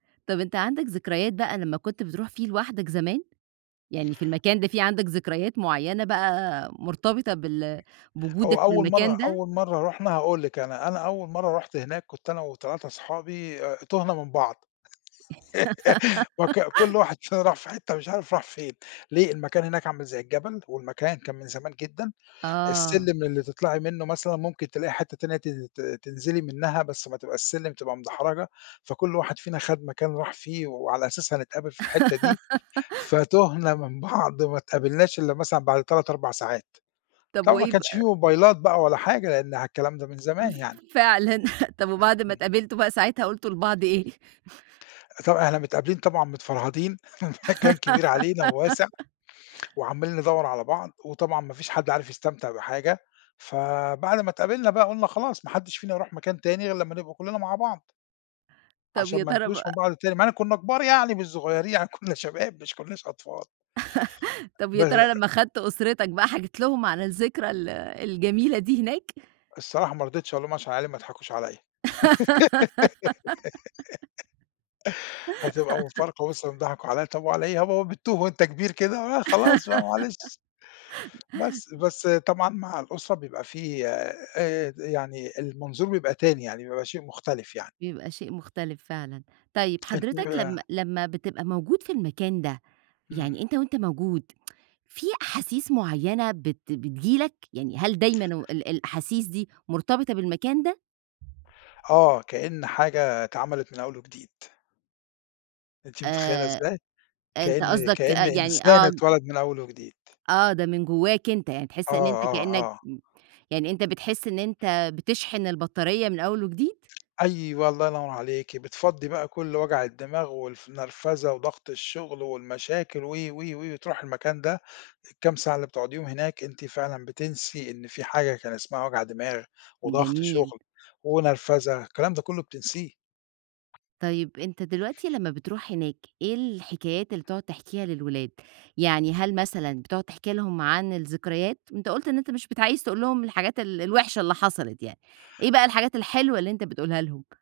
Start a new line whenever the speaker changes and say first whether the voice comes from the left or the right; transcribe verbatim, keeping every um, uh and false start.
right: طب أنت عندك ذكريات بقى لمّا كُنت بتروح فيه لوحدك زمان؟ يعني في المكان ده، في عندك ذكريات مُعيّنة بقى، مُرتبطة بال
left: هو
right: بوجودك
left: أول
right: بالمكان
left: مرة
right: ده؟
left: أول مرة رُحنا هاقول لِك أنا أنا أول مرة رُحت هناك، كُنت أنا وتلاتة أصحابي أ تُهنا من بعض وك كُلّ واحد فينا راح في حِتّة مش عارف راح فين، ليه؟ المكان هناك عامل زي الجبل، والمكان كان من زمان جدًا،
right: آه.
left: السلِّم اللي تطلعي منه مثلًا، مُمكن تلاقي حِتّة تانية تن ت تنزلي منها، بس ما تبقاش السلم تبقى مدحرجة، فكُل واحد فينا خد مكان راح فيه، وعلى أساسه هنتقابل في الحِتّة دي، فتُهنا من بعض وما اتقابلناش إلّا مثلًا بعد تلات، أربع ساعات.
right: طب
left: طبعًا ما
right: وإيه
left: كانش
right: بقى
left: في
right: ب
left: موبايلات بقى ولا حاجة لأن ع الكلام ده من
right: ف
left: زمان يعني.
right: فعلًا، طب وبعد ما
left: امم.
right: تقابلتوا بقى ساعتها، قلتوا لبعض إيه؟
left: أ طبعًا إحنا متقابلين طبعًا متفرهدين المكان كبير علينا وواسع وعمّالين ندَوّر على بعض، وطبعًا ما فيش حد عارف يستمتع بحاجة، فبعد ما اتقابلنا بقى، قُلنا "خلاص ما حدّش فينا يروح مكان تاني، غير لمّا نبقى كُلّنا مع بعض."
right: طب
left: عشان
right: يا
left: ما
right: ترى
left: نتوهش
right: بقى
left: من بعض تاني، مع إن كُنّا كُبار يعني، مش صغيرين يعني كُنّا شباب مش كُنّاش أطفال.
right: طب يا
left: بّر
right: ترى لما خدت أسرتك بقى، حكيت لهم عن الذكرى ال الجميلة دي هناك؟
left: الصراحة ما رضيتش أقول لهم، عشان عيالي ما يضحكوش عليَّ. هتبقى مفارقة وِصِل إن ضحكوا عليَّ، طب وعلى إيه، ها يا بابا بتُّوه وأنت كبير كده؟ آآ، خلاص بقى معلش. بس. بس طبعًا مع الأسرة بيبقى في آآ د يعني، المنظور بيبقى تاني يعني، بيبقى شيء مُختلف يعني.
right: بيبقى شيء مختلف فعلًا. طيب
left: أنتِ
right: حضرتك لمّا
left: ويّاه
right: لمّا بتبقى موجود في المكان ده،
left: امم.
right: يعني أنت وأنت موجود في أحاسيس معينة بت بتيجي لك؟ يعني هل دايمًا وال الأحاسيس دي، مُرتبطة بالمكان ده؟
left: آه، كأِّن حاجة اتعمَلِت من أوّل وجديد. أنتِ متخيلة
right: آآ
left: إزاي؟
right: أنت
left: كأني
right: قصدك آآ،
left: كأني
right: يعني
left: إنسان
right: آه ج
left: أتولد من أول وجديد.
right: آه، ده من جواك أنت يعني،
left: آه،
right: تحس إن أنت كأنّك
left: آه، آه.
right: م يعني أنت بتحس إن أنت بتشحن البطارية من أول وجديد؟
left: أيوَه، الله ينوّر عليكِ، بتفَضّي بقى كل وجع الدماغ، والف نرفزة، وضغط الشغل والمشاكل و و و وتروحي المكان ده، الكام ساعة اللي بتُقعُديهم هناك، أنتِ فعلًا بتنسي إن في حاجة كان اسمها وجع دماغ، وضغط
right: جميل.
left: شغل، ونرفزة، الكلام ده كُلُّه بتنسيه.
right: طيب أنت دلوقتي لمّا بتروح هناك، إيه الحكايات اللي بتقعد تحكيها للولاد؟ يعني هل مثلًا بتقعد تحكي لهم عن الذكريات؟ أنت قلُت أنت مش بت عايز تقول لهم الحاجات ال-الوحشة اللي حصلت يعني، إيه بقى الحاجات الحلوة اللي أنت بتقولها لهم؟